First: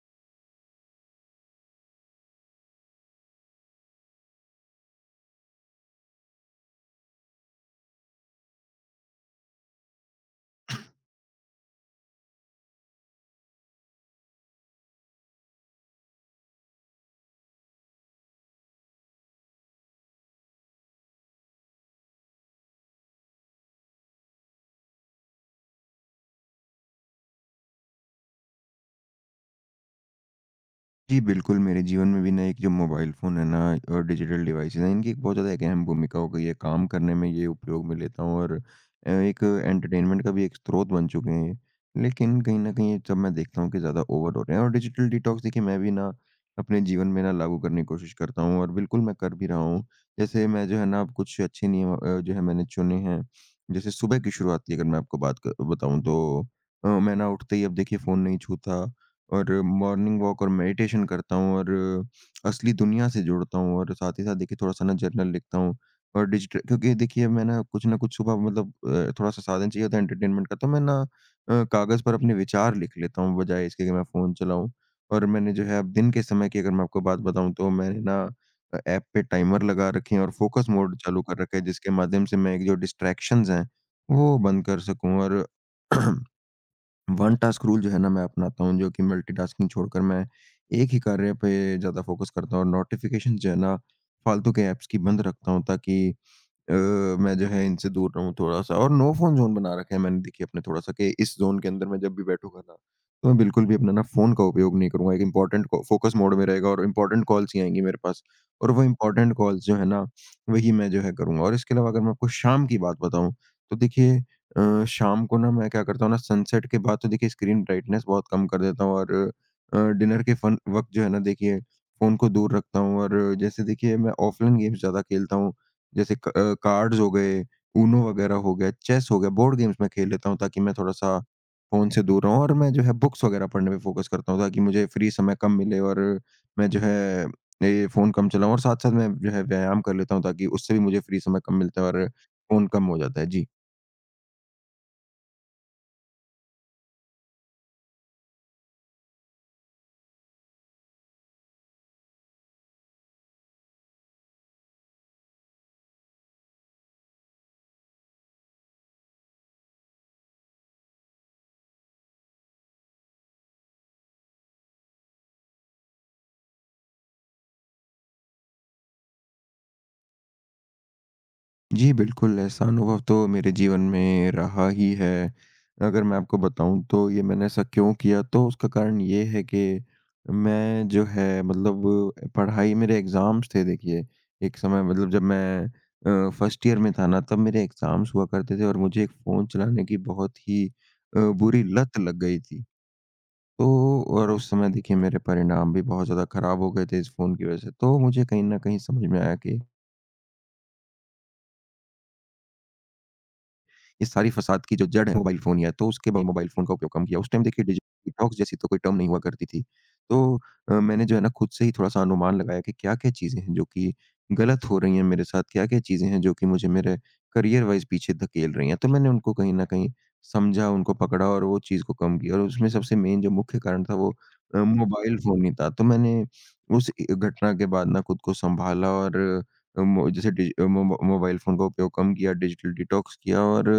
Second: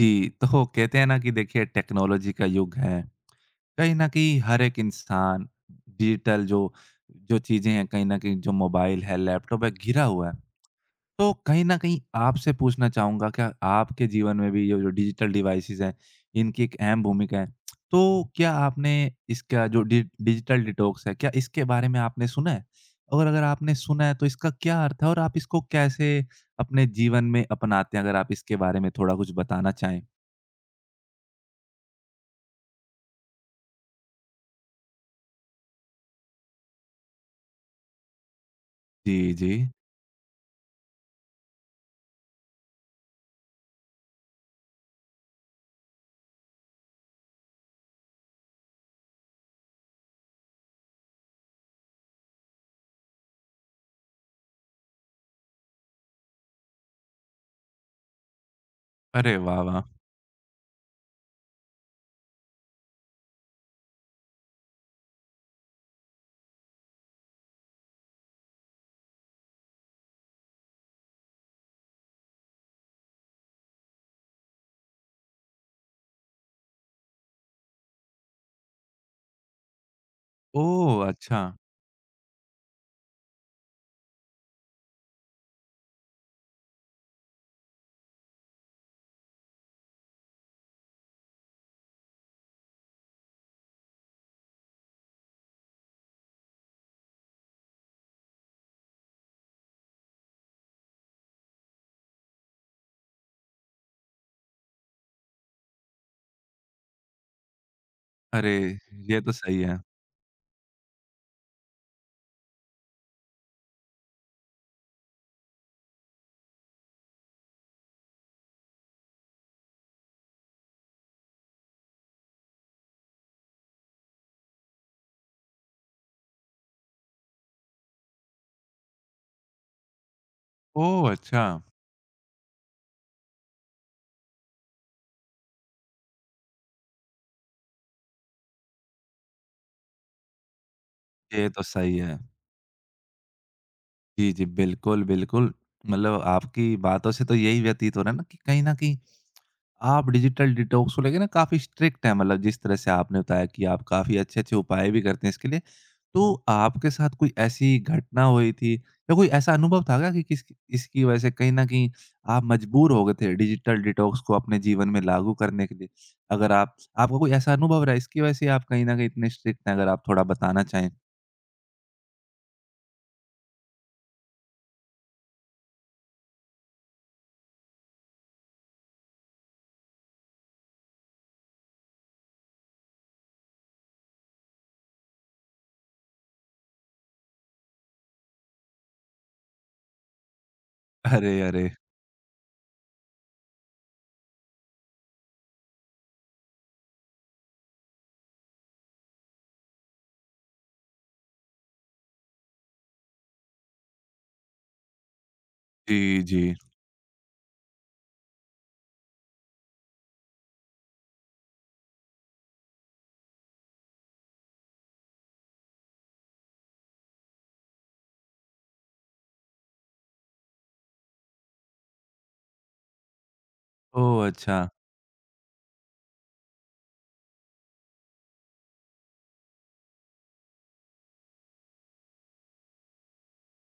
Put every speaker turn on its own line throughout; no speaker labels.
जी, तो कहते हैं ना कि देखिए टेक्नोलॉजी का युग है। कहीं न कहीं हर एक इंसान डिजिटल जो जो चीज़ें हैं, कहीं न कहीं जो मोबाइल है, लैपटॉप है, घिरा हुआ है। तो कहीं न कहीं आपसे पूछना चाहूँगा, क्या आपके जीवन में भी ये जो डिजिटल डिवाइसेज़ हैं, इनकी एक अहम भूमिका है? तो क्या आपने इसका जो डि डिजिटल डिटॉक्स है, क्या इसके बारे में आपने सुना है? और अगर आपने सुना है, तो इसका क्या अर्थ है और आप इसको कैसे अपने जीवन में अपनाते हैं? अगर आप इसके बारे में थोड़ा कुछ बताना चाहें।
जी, बिल्कुल, मेरे जीवन में भी ना एक जो मोबाइल फ़ोन है ना और डिजिटल डिवाइसेज़ हैं, इनकी एक बहुत ज़्यादा एक अहम भूमिका हो गई है। काम करने में ये उपयोग में लेता हूँ और
जी,
एक
जी।
एंटरटेनमेंट का भी एक स्रोत बन चुके हैं ये। लेकिन कहीं न कहीं जब मैं देखता हूँ कि ज़्यादा ओवर हो रहे हैं, और डिजिटल डिटॉक्स, देखिए मैं भी ना अपने जीवन में ना लागू करने की कोशिश करता हूँ और बिल्कुल मैं कर भी रहा हूँ। जैसे मैं जो है ना अब कुछ अच्छे नियम जो है मैंने चुने हैं। जैसे सुबह की शुरुआत की अगर मैं आपको बात क बताऊँ तो मैं ना उठते ही अब देखिए फ़ोन नहीं छूता।
अरे
और
वाह, वाह!
मॉर्निंग वॉक और मेडिटेशन करता हूँ और असली दुनिया से जुड़ता हूँ और साथ ही साथ देखिए थोड़ा-सा ना जर्नल लिखता हूँ। और डिजिटल, क्योंकि देखिए मैं ना कुछ सुबह मतलब थोड़ा-सा साधन चाहिए होता है एंटरटेनमेंट का, तो मैं ना कागज़ पर अपने विचार लिख लेता हूँ बजाए इसके कि मैं फ़ोन चलाऊँ। और मैंने जो है अब दिन के समय की अगर मैं आपको बात बताऊँ तो मैंने ना ऐप पे टाइमर लगा रखे हैं और फोकस मोड
ओह!
चालू कर
अच्छा।
रखा है, जिसके माध्यम से मैं एक जो डिस्ट्रैक्शंस हैं वो बंद कर सकूँ। और वन टास्क रूल जो है ना मैं अपनाता हूँ, जो कि मल्टीटास्किंग छोड़कर मैं एक ही कार्य पे ज़्यादा फोकस करता हूँ, और नोटिफिकेशन जो है ना फालतू के ऐप्स की बंद रखता हूँ, ताकि अ, मैं जो है इनसे दूर रहूँ थोड़ा-सा। और नो फ़ोन ज़ोन बना रखा है मैंने देखिए अपने थोड़ा-सा, कि इस ज़ोन के अंदर मैं जब भी बैठूँगा ना, तो मैं बिल्कुल भी अपना ना फ़ोन का उपयोग नहीं करूँगा। एक इम्पोर्टेंट को फ़ोकस मोड में रहेगा और इम्पोर्टेंट कॉल्स ही आएँगी मेरे पास,
अरे!
और वो
ये तो
इम्पोर्टेंट
सही
कॉल्स जो
है।
है ना, वही मैं जो है करूँगा। और इसके अलावा अगर मैं आपको शाम की बात बताऊँ, तो देखिए, शाम को ना मैं क्या करता हूँ ना, सनसेट के बाद तो देखिए स्क्रीन ब्राइटनेस बहुत कम कर देता हूँ, और डिनर के फन वक़्त जो है ना, देखिए फ़ोन को दूर रखता हूँ। और जैसे देखिए मैं ऑफ़लाइन गेम्स ज़्यादा खेलता हूँ। जैसे कार्ड्स हो गए, ऊनो वगैरह हो गया, चेस हो गया, बोर्ड गेम्स मैं खेल लेता हूँ, ताकि मैं
ओह!
थोड़ा-सा
अच्छा,
फ़ोन से दूर रहूँ, और मैं जो है बुक्स वगैरह पढ़ने पे फ़ोकस करता हूँ, ताकि मुझे फ्री समय कम मिले और मैं जो है ये फ़ोन कम चलाऊँ, और साथ-साथ मैं जो है व्यायाम कर लेता हूँ, ताकि उससे भी मुझे फ्री समय
ये
कम
तो
मिलता है
सही
और
है।
फ़ोन कम हो जाता है। जी।
जी, जी, बिल्कुल, बिल्कुल। मतलब आपकी बातों से तो यही व्यतीत हो रहा है ना कि कहीं न कहीं आप डिजिटल डिटॉक्स को लेके ना काफ़ी स्ट्रिक्ट हैं मतलब जिस तरह से आपने बताया कि आप काफ़ी अच्छे-अच्छे उपाय भी करते हैं इसके लिए। तो आपके साथ कोई ऐसी घटना हुई थी या कोई ऐसा अनुभव था क्या कि किस इसकी वजह से कहीं न कहीं आप मजबूर हो गए थे डिजिटल डिटॉक्स को अपने जीवन में लागू करने के लिए? अगर आप आपका कोई ऐसा अनुभव रहा है इसकी वजह से आप कहीं न कहीं इतने स्ट्रिक्ट हैं अगर आप थोड़ा बताना चाहें?
जी, बिल्कुल, ऐसा अनुभव तो मेरे जीवन में रहा ही है। अगर मैं आपको बताऊँ तो ये मैंने ऐसा क्यों किया, तो उसका कारण ये है कि मैं जो है मतलब पढ़ाई, मेरे एग्ज़ाम्स थे देखिए, एक समय मतलब जब मैं फर्स्ट ईयर में था ना, तब मेरे एग्ज़ाम्स हुआ करते थे और मुझे एक फ़ोन चलाने की बहुत ही
अरे,
बुरी
अरे!
लत लग गई थी। तो और उस समय देखिए मेरे परिणाम भी बहुत ज़्यादा ख़राब हो गए थे इस फ़ोन की वज़ह से। तो मुझे कहीं न कहीं समझ में आया कि इस सारी फ़साद की जो जड़ है मोबाइल फ़ोन ही है, तो उसके
जी,
बाद मोबाइल
जी।
फ़ोन का उपयोग कम किया। उस टाइम देखिए डिजिटल डिटॉक्स जैसी तो कोई टर्म नहीं हुआ करती थी। तो मैंने जो है ना खुद से ही थोड़ा-सा अनुमान लगाया कि क्या-क्या चीज़ें हैं जो कि गलत हो रही हैं मेरे साथ, क्या-क्या चीज़ें हैं जो कि मुझे मेरे करियर वाइज़ पीछे धकेल रही हैं। तो मैंने उनको कहीं न कहीं समझा, उनको पकड़ा और वो चीज़ को कम किया, और उसमें सबसे मेन जो मुख्य कारण था वो
ओह अच्छा!
मोबाइल फ़ोन ही था। तो मैंने उस इ घटना के बाद ना खुद को सँभाला, और अ, मो जैसे डिज अ, मो मोबाइल फ़ोन का उपयोग कम किया, डिजिटल डिटॉक्स किया, और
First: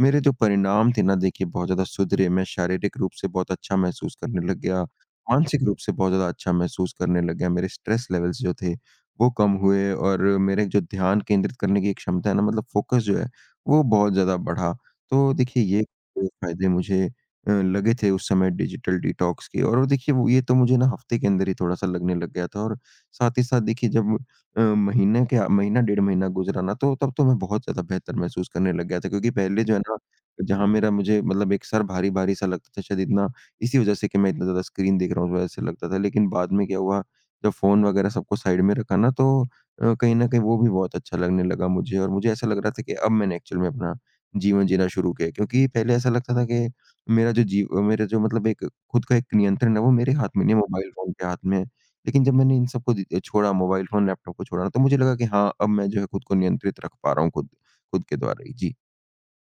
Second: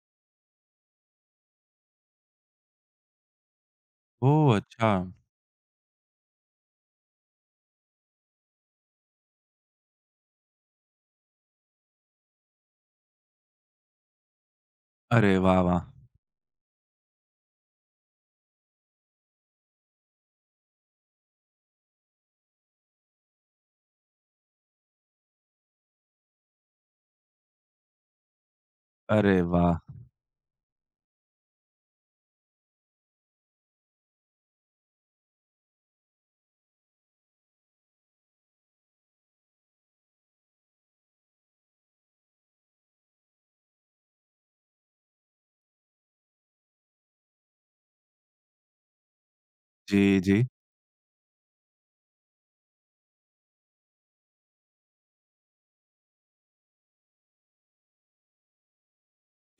मेरे जो परिणाम थे ना देखिए बहुत ज़्यादा सुधरे, मैं शारीरिक रूप से बहुत अच्छा महसूस करने
ओह
लग गया,
अच्छा!
मानसिक रूप से बहुत ज़्यादा अच्छा महसूस करने लग गया, मेरे स्ट्रेस लेवल्स जो थे वो कम हुए, और मेरे जो ध्यान केंद्रित करने की एक क्षमता है ना, मतलब फ़ोकस जो है वो बहुत ज़्यादा बढ़ा। तो
अरे वाह,
देखिए
वाह!
ये फ़ायदे मुझे लगे थे उस समय डिजिटल डिटॉक्स के, और देखिए वो ये तो मुझे ना हफ़्ते के अंदर ही थोड़ा-सा लगने लग गया था, और साथ ही साथ देखिए जब महीने क्या महीना, डेढ़ महीना गुज़रा ना, तो तब तो मैं बहुत ज़्यादा बेहतर महसूस करने लग गया था, क्योंकि
अरे
पहले जो
वाह!
है ना, जहाँ मेरा मुझे मतलब एक सर भारी-भारी सा लगता था, शायद इतना इसी वज़ह से कि मैं इतना ज़्यादा स्क्रीन देख रहा हूँ, उस वज़ह से लगता था। लेकिन बाद में क्या हुआ, जब फ़ोन वग़ैरह सबको साइड में रखा ना, तो कहीं न कहीं वो भी बहुत अच्छा लगने लगा मुझे, और मुझे ऐसा लग रहा था कि अब मैंने एक्चुअल में अपना जीवन जीना शुरू किया है। क्योंकि पहले ऐसा लगता था कि मेरा जो जीव मेरा जो मतलब एक खुद का एक नियंत्रण है वो मेरे
जी,
हाथ
जी।
में नहीं है, मोबाइल फ़ोन के हाथ में है। लेकिन जब मैंने इन सबको दी छोड़ा, मोबाइल फ़ोन, लैपटॉप को छोड़ा ना, तो मुझे लगा कि हाँ, अब मैं जो है खुद को नियंत्रित रख पा रहा हूँ खुद खुद के द्वारा ही। जी।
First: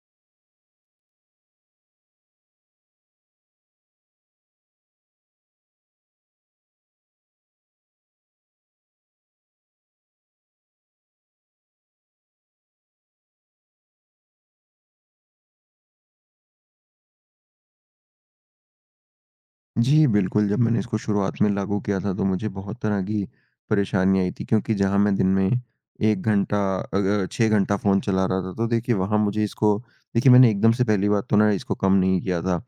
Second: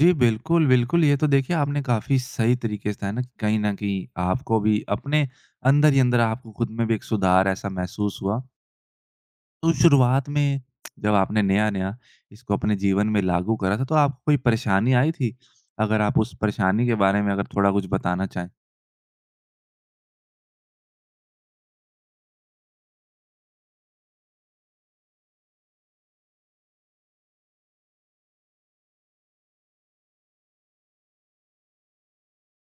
जी, बिल्कुल, बिल्कुल। ये तो देखिए आपने काफ़ी सही तरीके से है ना कहीं न कहीं आपको भी अपने अंदर ही अंदर आपको खुद में भी एक सुधार ऐसा महसूस हुआ। तो शुरुआत में जब आपने नया-नया इसको अपने जीवन में लागू करा था, तो आपको कोई परेशानी आई थी? अगर आप उस परेशानी के बारे में अगर थोड़ा कुछ बताना चाहें?
जी, बिल्कुल, जब मैंने इसको शुरुआत में लागू किया था, तो मुझे बहुत तरह की परेशानी आई थी, क्योंकि जहाँ मैं दिन में 1 घंटा 6 घंटा फ़ोन चला रहा था, तो देखिए वहाँ मुझे इसको, देखिए मैंने एकदम से पहली बात तो ना इसको कम नहीं किया था।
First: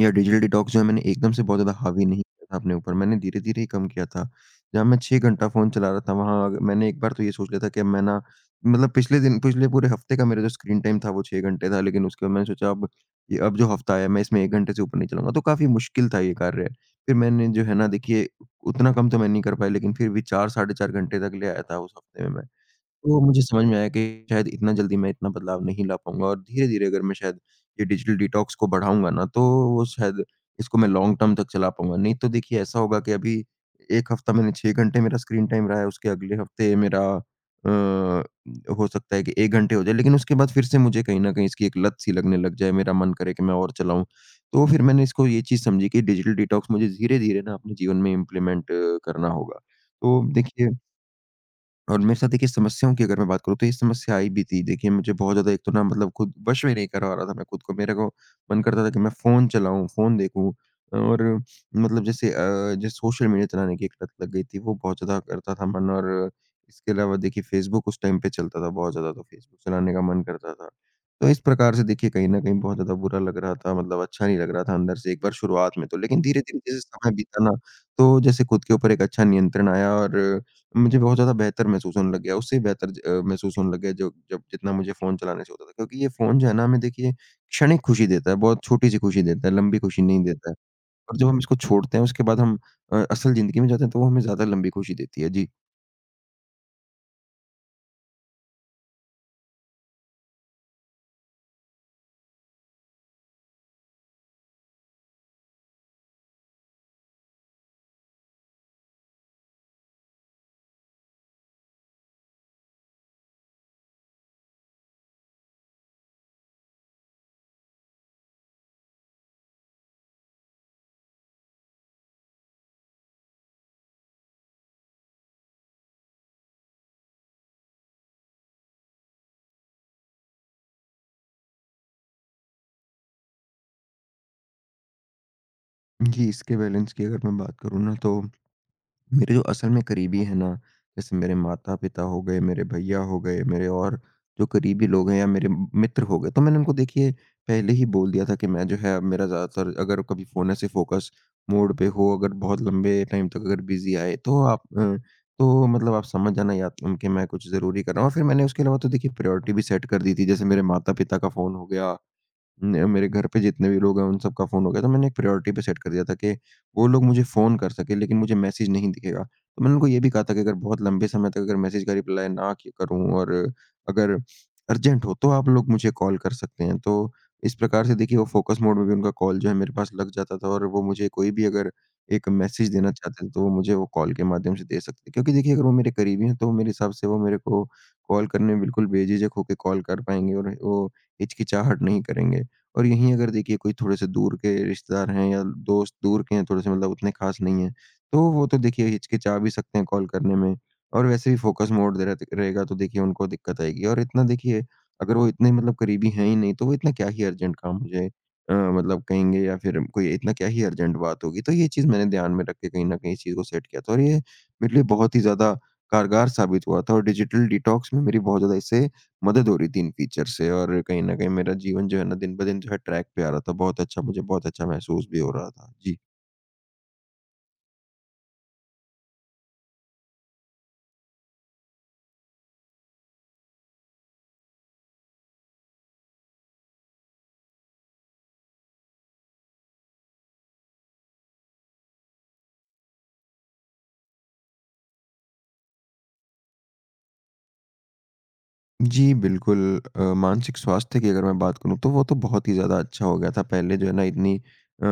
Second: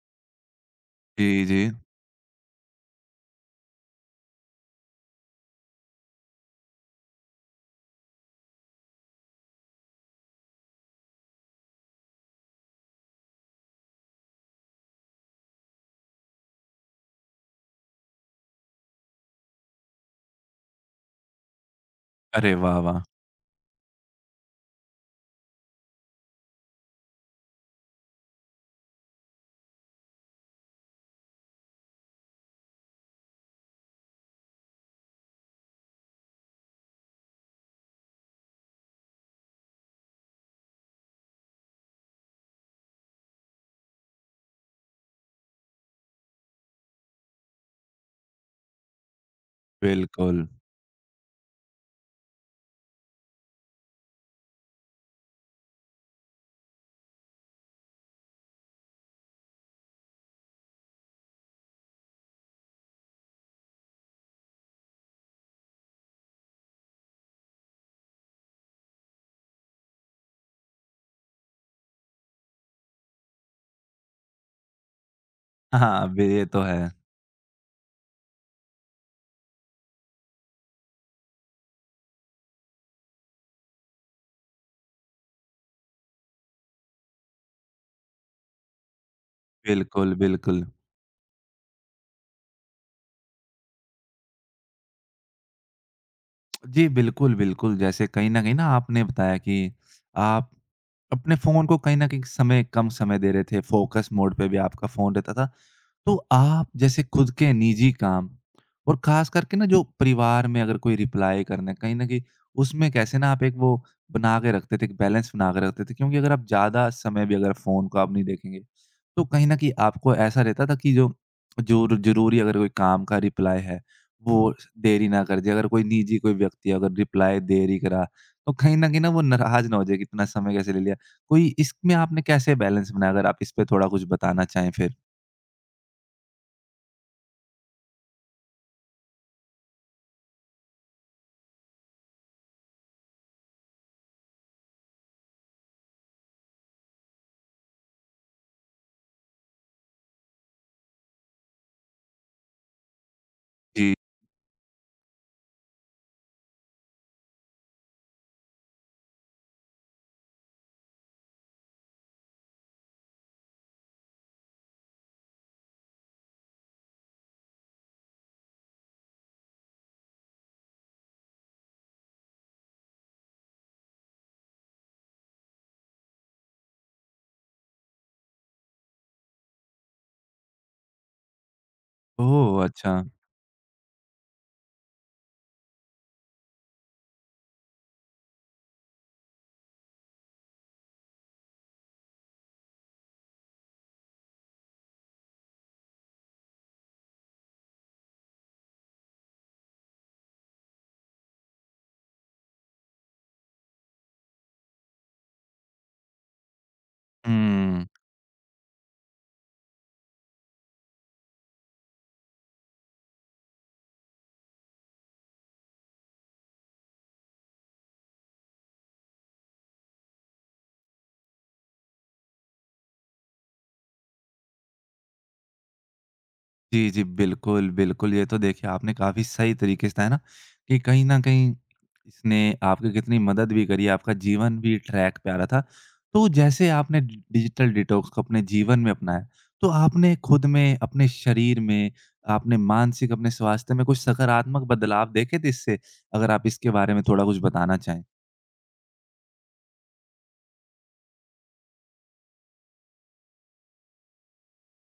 या डिजिटल डिटॉक्स जो है मैंने एकदम से
जी,
बहुत
जी।
ज़्यादा हावी नहीं किया था अपने ऊपर, मैंने धीरे-धीरे ही कम किया था। जहाँ मैं 6 घंटा फ़ोन चला रहा था, वहाँ अग मैंने एक बार तो ये सोच लिया था कि अब मैं ना मतलब पिछले दिन, पिछले पूरे हफ़्ते का मेरा जो स्क्रीन टाइम था वो 6 घंटे था, लेकिन उसके बाद मैंने सोचा अब ये अब जो हफ़्ता आया मैं इसमें 1 घंटे से ऊपर नहीं चलाऊँगा, तो काफ़ी मुश्किल था ये कार्य। फिर मैंने जो है ना देखिए उतना कम तो मैं नहीं कर पाया, लेकिन फिर भी 4 साढ़े 4 घंटे तक ले आया था उस हफ़्ते में मैं।
अरे वाह, वाह!
तो मुझे समझ में आया कि शायद इतना जल्दी मैं इतना बदलाव नहीं ला पाऊँगा, और धीरे-धीरे अगर मैं शायद ये डिजिटल डिटॉक्स को बढ़ाऊँगा ना, तो वो शायद इसको मैं लॉन्ग टर्म तक चला पाऊँगा। नहीं तो देखिए ऐसा होगा कि अभी 1 हफ़्ता मैंने 6 घंटे मेरा स्क्रीन टाइम रहा है, उसके अगले हफ़्ते मेरा अ, हो सकता है कि 1 घंटे हो जाए, लेकिन उसके बाद फिर से मुझे कहीं न कहीं इसकी एक लत सी लगने लग जाए, मेरा मन करे कि मैं और चलाऊँ। तो फिर मैंने इसको ये चीज़ समझी कि डिजिटल डिटॉक्स मुझे धीरे-धीरे ना अपने जीवन में इम्प्लीमेंट करना होगा। तो
बिल्कुल।
देखिए, और मेरे साथ देखिए समस्याओं की अगर मैं बात करूँ, तो ये समस्या आई भी थी। देखिए मुझे बहुत ज़्यादा एक तो ना मतलब खुद वश में नहीं करवा रहा था मैं खुद को। मेरे को मन करता था कि मैं फ़ोन चलाऊँ, फ़ोन देखूँ, और मतलब जैसे जैसे सोशल मीडिया चलाने की एक लत लग गई थी, वो बहुत ज़्यादा करता था मन, और इसके अलावा देखिए फ़ेसबुक उस टाइम पे चलता था बहुत ज़्यादा, तो फ़ेसबुक चलाने का मन करता था। तो इस प्रकार से देखिए कहीं न कहीं बहुत ज़्यादा बुरा लग रहा था, मतलब अच्छा नहीं लग रहा था अंदर से, एक बार शुरुआत में तो।
हाँ, ब
लेकिन
ये
धीरे-धीरे
तो
जैसे
है।
समय बीता ना, तो जैसे खुद के ऊपर एक अच्छा नियंत्रण आया और मुझे बहुत ज़्यादा बेहतर महसूस होने लग गया, उससे भी बेहतर महसूस होने लग गया जो जब जितना मुझे फ़ोन चलाने से होता था। क्योंकि ये फ़ोन जो है ना हमें देखिए क्षणिक खुशी देता है, बहुत छोटी-सी खुशी देता है, लंबी खुशी
बिल्कुल,
नहीं देता है।
बिल्कुल।
और जब हम इसको छोड़ते हैं उसके बाद हम असल ज़िंदगी में जाते हैं, तो वो हमें ज़्यादा लंबी खुशी देती है। जी।
जी, बिल्कुल, बिल्कुल। जैसे कहीं न कहीं ना आपने बताया कि आप अपने फ़ोन को कहीं न कहीं समय कम समय दे रहे थे, फ़ोकस मोड पे भी आपका फ़ोन रहता था। तो आप जैसे खुद के निजी काम और खास करके ना जो परिवार में अगर कोई रिप्लाई करना है, कहीं न कहीं उसमें कैसे ना आप एक वो बना के रखते थे, एक बैलेंस बना के रखते थे क्योंकि अगर आप ज़्यादा समय भी अगर फ़ोन को आप नहीं देखेंगे, तो कहीं न कहीं आपको ऐसा रहता था कि जो ज़रूरी अगर कोई काम का रिप्लाई है, वो देरी ना कर दे। अगर कोई निजी कोई व्यक्ति अगर रिप्लाई देरी करा, तो कहीं न कहीं ना वो नाराज़ ना हो जाए कि इतना समय कैसे ले लिया। कोई इसमें आपने कैसे बैलेंस बनाया? अगर आप इस पे थोड़ा कुछ बताना चाहें फिर।
जी, इसके बैलेंस की अगर मैं बात करूँ ना, तो मेरे जो असल में करीबी हैं ना, जैसे मेरे माता-पिता हो गए, मेरे भैया हो गए, मेरे और जो करीबी लोग हैं, या मेरे म मित्र हो गए, तो मैंने उनको देखिए पहले ही बोल दिया था कि मैं जो है अब मेरा ज़्यादातर अगर कभी फ़ोन ऐसे फ़ोकस मोड पे हो, अगर बहुत लंबे टाइम तक अगर बिज़ी आए, तो आप तो मतलब आप समझ जाना, या कि मैं कुछ ज़रूरी कर रहा हूँ, और फिर मैंने उसके अलावा तो देखिए प्रायोरिटी भी सेट कर दी थी। जैसे मेरे माता-पिता का फ़ोन हो गया न मेरे घर पे जितने भी लोग हैं, उन सबका फ़ोन हो गया, तो मैंने एक प्रायोरिटी पे सेट कर दिया था कि वो लोग मुझे फ़ोन कर सकें, लेकिन मुझे मैसेज नहीं दिखेगा। तो मैंने उनको ये भी कहा था कि अगर बहुत लंबे समय तक अगर मैसेज का रिप्लाई ना कि करूँ और अगर अर्जेंट हो, तो आप लोग मुझे कॉल कर सकते हैं। तो इस प्रकार से देखिए, वो फ़ोकस मोड में भी उनका कॉल जो है मेरे पास लग जाता था और वो मुझे कोई भी अगर एक
ओह!
मैसेज देना
अच्छा।
चाहते हैं, तो वो मुझे वो कॉल के माध्यम से दे सकते हैं। क्योंकि देखिए, अगर वो मेरे करीबी हैं, तो वो मेरे हिसाब से वो मेरे को कॉल करने में बिल्कुल बेझिझक होके कॉल कर पाएँगे और वो हिचकिचाहट नहीं करेंगे। और यहीं अगर देखिए कोई थोड़े-से दूर के रिश्तेदार हैं या दोस्त दूर के हैं थोड़े-से मतलब उतने ख़ास नहीं हैं, तो वो तो देखिए हिचकिचा भी सकते हैं कॉल करने में और वैसे भी फ़ोकस मोड दे रह रहेगा तो देखिए उनको दिक्कत आएगी और इतना देखिए अगर वो इतने मतलब करीबी हैं ही नहीं तो वो इतना क्या ही अर्जेंट काम
हुँ।
मुझे मतलब कहेंगे या फिर कोई इतना क्या ही अर्जेंट बात होगी। तो ये चीज़ मैंने ध्यान में रख के कहीं न कहीं इस चीज़ को सेट किया था और ये मेरे लिए बहुत ही ज़्यादा कारगर साबित हुआ था और डिजिटल डिटॉक्स में मेरी बहुत ज़्यादा इससे मदद हो रही थी इन फीचर से और कहीं न कहीं मेरा जीवन जो है ना दिन-ब-दिन जो है ट्रैक पे आ रहा था। बहुत अच्छा मुझे बहुत अच्छा महसूस भी हो रहा था। जी।
जी, जी, बिल्कुल, बिल्कुल। ये तो देखिए आपने काफ़ी सही तरीके से है ना, कि कहीं न कहीं इसने आपकी कितनी मदद भी करी, आपका जीवन भी ट्रैक पे आ रहा था। तो जैसे आपने डि डिजिटल डिटॉक्स को अपने जीवन में अपनाया, तो आपने खुद में, अपने शरीर में, आपने मानसिक अपने स्वास्थ्य में कुछ सकारात्मक बदलाव देखे थे इससे? अगर आप इसके बारे में थोड़ा कुछ बताना चाहें।
जी, बिल्कुल, मानसिक स्वास्थ्य की अगर मैं बात करूँ, तो वो तो बहुत ही ज़्यादा अच्छा हो गया था। पहले जो है ना इतनी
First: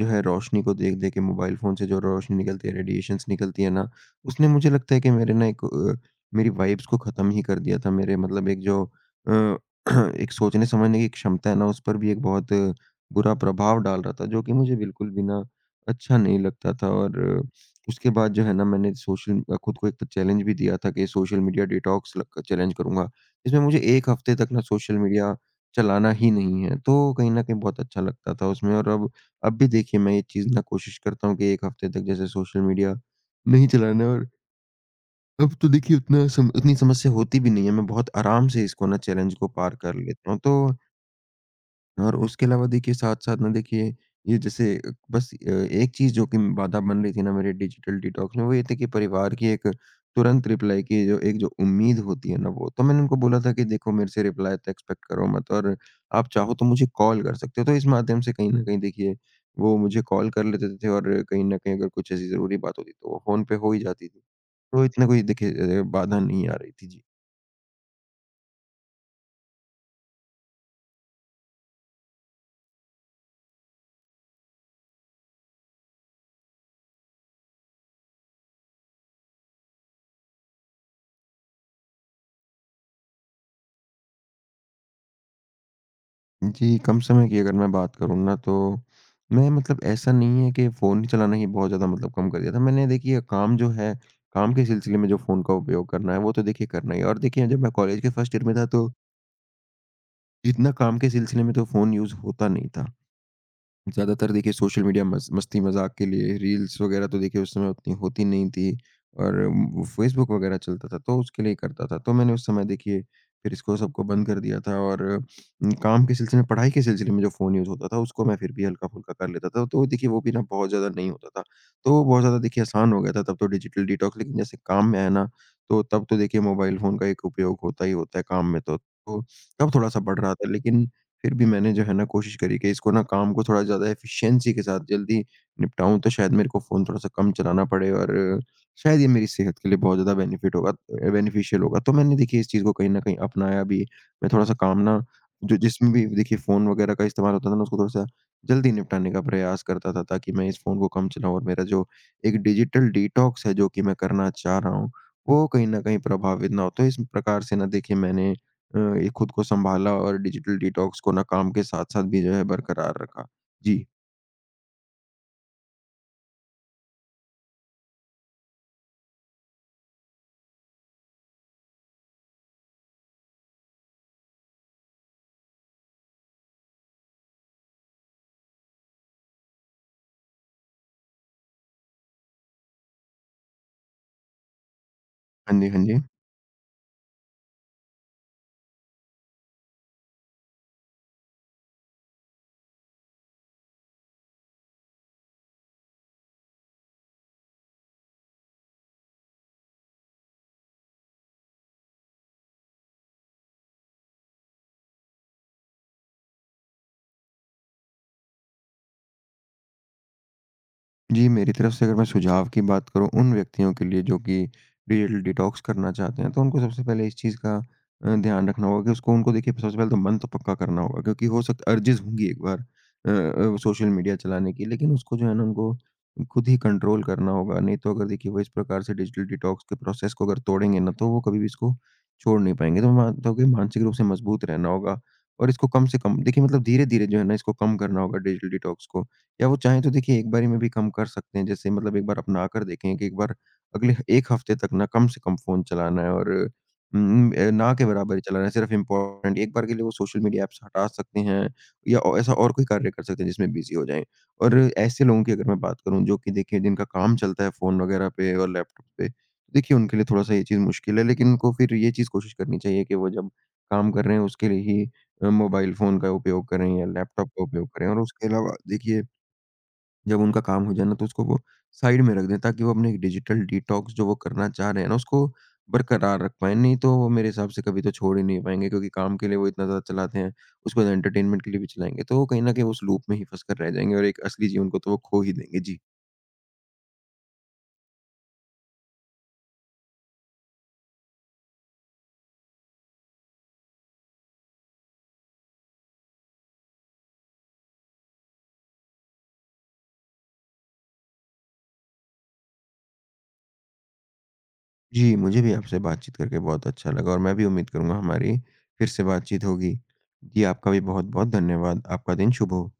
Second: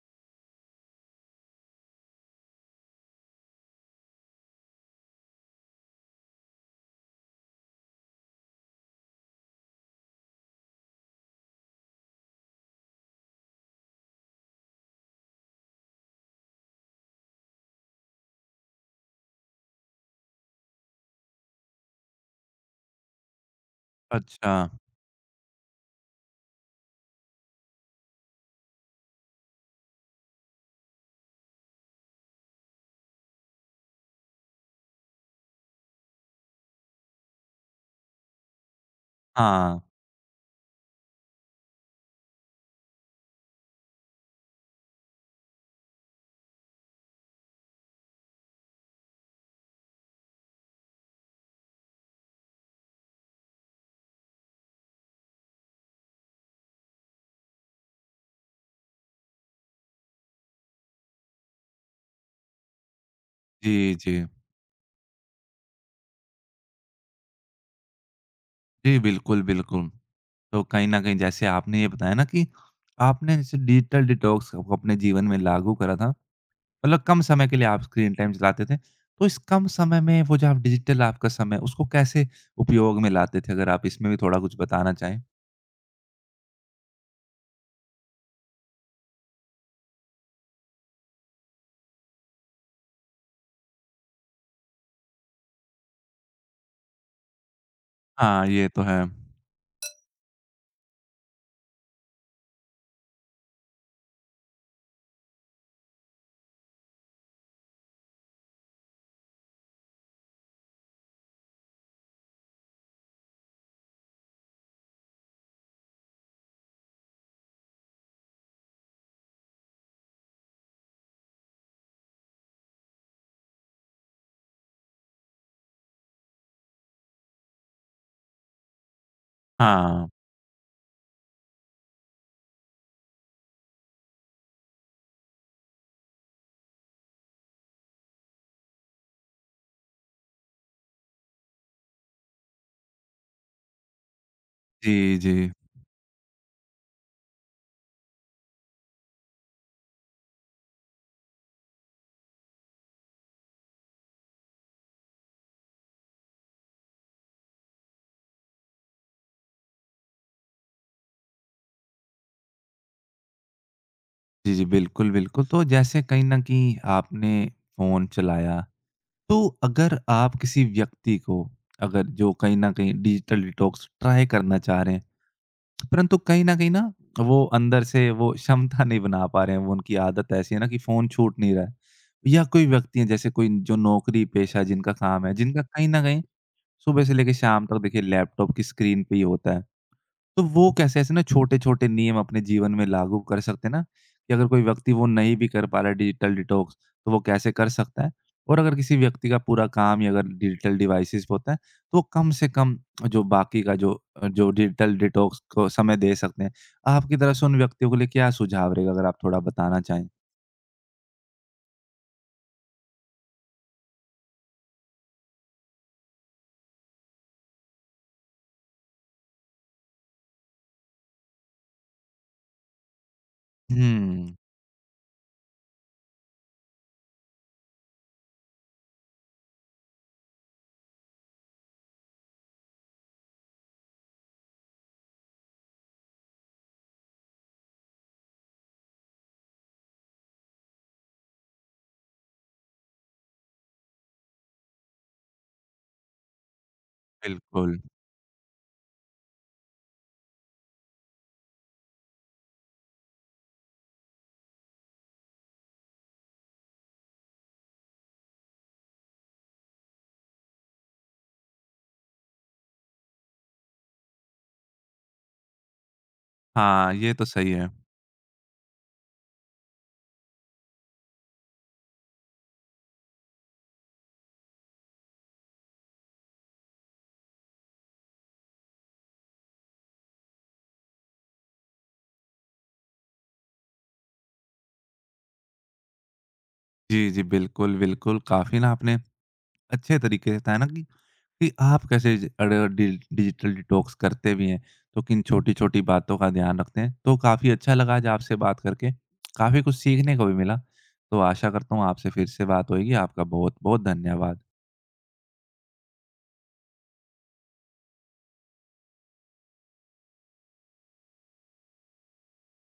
जो है रोशनी को देख देख के मोबाइल फ़ोन से जो रोशनी निकलती है, रेडिएशंस निकलती है ना, उसने मुझे लगता है कि मेरे ना एक मेरी वाइब्स को ख़त्म ही कर दिया था। मेरे मतलब एक जो अ, एक सोचने समझने की क्षमता है ना, उस पर भी एक बहुत बुरा प्रभाव डाल रहा था, जो कि मुझे बिल्कुल भी ना अच्छा नहीं लगता था। और उसके बाद जो है ना मैंने खुद को एक तो चैलेंज भी दिया था कि सोशल मीडिया डिटॉक्स लग चैलेंज करूँगा। इसमें मुझे 1 हफ्ते
अच्छा।
तक ना सोशल मीडिया चलाना ही नहीं है, तो कहीं न कहीं बहुत अच्छा लगता था उसमें। और अब भी देखिए मैं ये चीज़ ना कोशिश करता हूँ कि 1 हफ्ते तक जैसे सोशल मीडिया नहीं चलाना है और अब तो देखिए उतना सम उतनी समस्या होती भी नहीं है, मैं बहुत आराम से इसको ना चैलेंज को पार
हाँ।
कर लेता हूँ। तो और उसके अलावा देखिए साथ-साथ ना देखिए ये जैसे बस एक चीज़ जो कि बाधा बन रही थी ना मेरे डिजिटल डिटॉक्स में वो ये थी कि परिवार की एक तुरंत रिप्लाई की जो एक जो उम्मीद होती है ना वो, तो मैंने उनको बोला था कि देखो मेरे से रिप्लाई तो एक्सपेक्ट करो मत और आप चाहो तो मुझे कॉल कर सकते हो। तो इस माध्यम से कहीं न कहीं देखिए वो मुझे कॉल कर लेते थे और कहीं न कहीं अगर कुछ ऐसी ज़रूरी बात होती तो वो फ़ोन पे हो ही
जी,
जाती थी।
जी।
तो इतना कोई देखिए बाधा नहीं आ रही थी। जी।
जी, बिल्कुल, बिल्कुल। तो कहीं न कहीं जैसे आपने ये बताया ना कि आपने जैसे डिजिटल डिटॉक्स को अपने जीवन में लागू करा था। मतलब कम समय के लिए आप स्क्रीन टाइम चलाते थे। तो इस कम समय में वो जो आप डिजिटल आपका समय उसको कैसे उपयोग में लाते थे? अगर आप इसमें भी थोड़ा कुछ बताना चाहें।
जी, कम समय की अगर मैं बात करूँ ना तो मैं मतलब ऐसा नहीं है कि फ़ोन चलाना ही बहुत ज़्यादा मतलब कम कर दिया था। मैंने देखिए काम जो है, काम के सिलसिले में जो फ़ोन का उपयोग करना है वो तो देखिए करना ही है। और देखिए जब मैं कॉलेज के फर्स्ट ईयर
हाँ,
में था
ये तो
तो
है।
इतना काम के सिलसिले में तो फ़ोन यूज़ होता नहीं था। ज़्यादातर देखिए सोशल मीडिया मस मस्ती मज़ाक के लिए रील्स वग़ैरह तो देखिए उस समय उतनी होती नहीं थी और फ़ेसबुक वग़ैरह चलता था तो उसके लिए करता था। तो मैंने उस समय देखिए फिर इसको सबको बंद कर दिया था और काम के सिलसिले में पढ़ाई के सिलसिले में जो फ़ोन यूज़ होता था उसको मैं फिर भी हल्का-फुल्का कर लेता था। तो देखिए वो भी ना बहुत ज़्यादा नहीं होता था। तो वो बहुत ज़्यादा देखिए आसान हो गया था तब तो डिजिटल डिटॉक्स, लेकिन जैसे काम में आया ना तो तब तो देखिए मोबाइल फ़ोन का एक उपयोग होता ही होता है काम में तो। तो तब थोड़ा-सा
हाँ।
बढ़ रहा था, लेकिन फिर भी मैंने जो है ना कोशिश करी कि इसको ना काम को थोड़ा ज़्यादा एफ़िशिएंसी के साथ जल्दी निपटाऊँ तो शायद मेरे को फ़ोन थोड़ा-सा कम चलाना पड़े और शायद ये मेरी सेहत के लिए बहुत ज़्यादा बेनिफिट होगा, बेनिफिशियल होगा। तो मैंने देखिए इस चीज़ को कहीं न कहीं अपनाया भी। मैं थोड़ा-सा काम ना
जी, जी।
जो जिसमें भी देखिए फ़ोन वग़ैरह का इस्तेमाल होता था ना उसको थोड़ा-सा जल्दी निपटाने का प्रयास करता था ताकि मैं इस फ़ोन को कम चलाऊँ और मेरा जो एक डिजिटल डिटॉक्स है जो कि मैं करना चाह रहा हूँ, वो कहीं न कहीं प्रभावित ना हो। तो इस प्रकार से ना देखिए मैंने ये खुद को संभाला और डिजिटल डिटॉक्स को ना काम के साथ-साथ भी जो है बरकरार रखा। जी।
जी, जी। बिल्कुल, बिल्कुल। तो जैसे कहीं न कहीं आपने फ़ोन चलाया, तो अगर आप किसी व्यक्ति को अगर जो कहीं न कहीं डिजिटल डिटॉक्स ट्राई करना चाह रहे हैं परंतु कहीं न कहीं ना, वो अंदर से वो क्षमता नहीं बना पा रहे हैं, वो उनकी आदत ऐसी है ना कि फ़ोन छूट नहीं रहा है। या कोई व्यक्ति हैं जैसे कोई जो नौकरी-पेशा जिनका काम है,
हाँ
जिनका
जी, हाँ
कहीं न
जी।
कहीं सुबह से लेके शाम तक देखिए लैपटॉप की स्क्रीन पे ही होता है। तो वो कैसे ऐसे ना छोटे-छोटे नियम अपने जीवन में लागू कर सकते हैं ना, कि अगर कोई व्यक्ति वो नहीं भी कर पा रहा है डिजिटल डिटॉक्स, तो वो कैसे कर सकता है? और अगर किसी व्यक्ति का पूरा काम ही अगर डिजिटल डिवाइसेज़ पे होता है, तो वो कम से कम जो बाकी का जो जो डिजिटल डिटॉक्स को समय दे सकते हैं। आपकी तरफ से उन व्यक्तियों के लिए क्या सुझाव रहेगा? अगर आप थोड़ा बताना चाहें।
जी, मेरी तरफ से अगर मैं सुझाव की बात करूँ उन व्यक्तियों के लिए जो कि डिजिटल डिटॉक्स करना चाहते हैं, तो उनको सबसे पहले इस चीज़ का ध्यान रखना होगा कि उसको उनको देखिए सबसे पहले तो मन तो पक्का करना होगा क्योंकि हो सकता अर्जिज़ होंगी एक बार सोशल मीडिया
हुँ,
चलाने की, लेकिन उसको जो है ना उनको खुद ही कंट्रोल करना होगा। नहीं तो अगर देखिए वो इस प्रकार से डिजिटल डिटॉक्स के प्रोसेस को अगर तोड़ेंगे ना, तो वो कभी भी इसको छोड़ नहीं पाएँगे। तो मैं मानता हूँ कि मानसिक रूप से मजबूत रहना होगा और इसको कम से कम देखिए मतलब धीरे-धीरे जो है ना इसको कम करना होगा डिजिटल डिटॉक्स को। या वो चाहें तो देखिए एक बारी में भी कम कर सकते हैं। जैसे मतलब एक बार अपना कर देखें कि एक बार अगले 1 हफ्ते तक ना कम से कम फ़ोन चलाना है और ना
बिल्कुल।
के बराबर ही चलाना है, सिर्फ़ इम्पोर्टेंट, एक बार के लिए वो सोशल मीडिया ऐप्स हटा सकते हैं या औ ऐसा और कोई कार्य कर सकते हैं जिसमें बिज़ी हो जाएँ। और ऐसे लोगों की अगर मैं बात करूँ जो कि देखिए जिनका काम चलता है फ़ोन वगैरह पे और लैपटॉप पे, तो देखिए उनके लिए थोड़ा-सा ये चीज़ मुश्किल है, लेकिन उनको फिर ये चीज़ कोशिश करनी चाहिए कि वो जब काम कर रहे हैं उसके लिए ही मोबाइल फ़ोन का उपयोग करें या
हाँ, ये तो
लैपटॉप का
सही है।
उपयोग करें और उसके अलावा देखिए जब उनका काम हो जाए ना तो उसको वो साइड में रख दें ताकि वो अपने एक डिजिटल डिटॉक्स जो वो करना चाह रहे हैं ना उसको बरकरार रख पाएँ। नहीं तो वो मेरे हिसाब से कभी तो छोड़ ही नहीं पाएँगे क्योंकि काम के लिए वो इतना ज़्यादा चलाते हैं, उसको तो एंटरटेनमेंट के लिए भी चलाएँगे तो वो कहीं न कहीं उस लूप में ही फँस कर रह जाएँगे और एक असली जीवन को तो वो खो ही देंगे। जी।
जी, जी, बिल्कुल, बिल्कुल, काफ़ी ना आपने अच्छे तरीके से बताया ना कि आप कैसे अगर डिजिटल डिटॉक्स करते भी हैं तो किन छोटी छोटी बातों का ध्यान रखते हैं तो काफी अच्छा लगा आज आपसे बात करके काफी कुछ सीखने को भी मिला तो आशा करता हूँ आपसे फिर से बात होगी। आपका बहुत बहुत धन्यवाद।
जी, मुझे भी आपसे बातचीत करके बहुत अच्छा लगा और मैं भी उम्मीद करूँगा हमारी फिर से बातचीत होगी। जी, आपका भी बहुत-बहुत धन्यवाद। आपका दिन शुभ हो।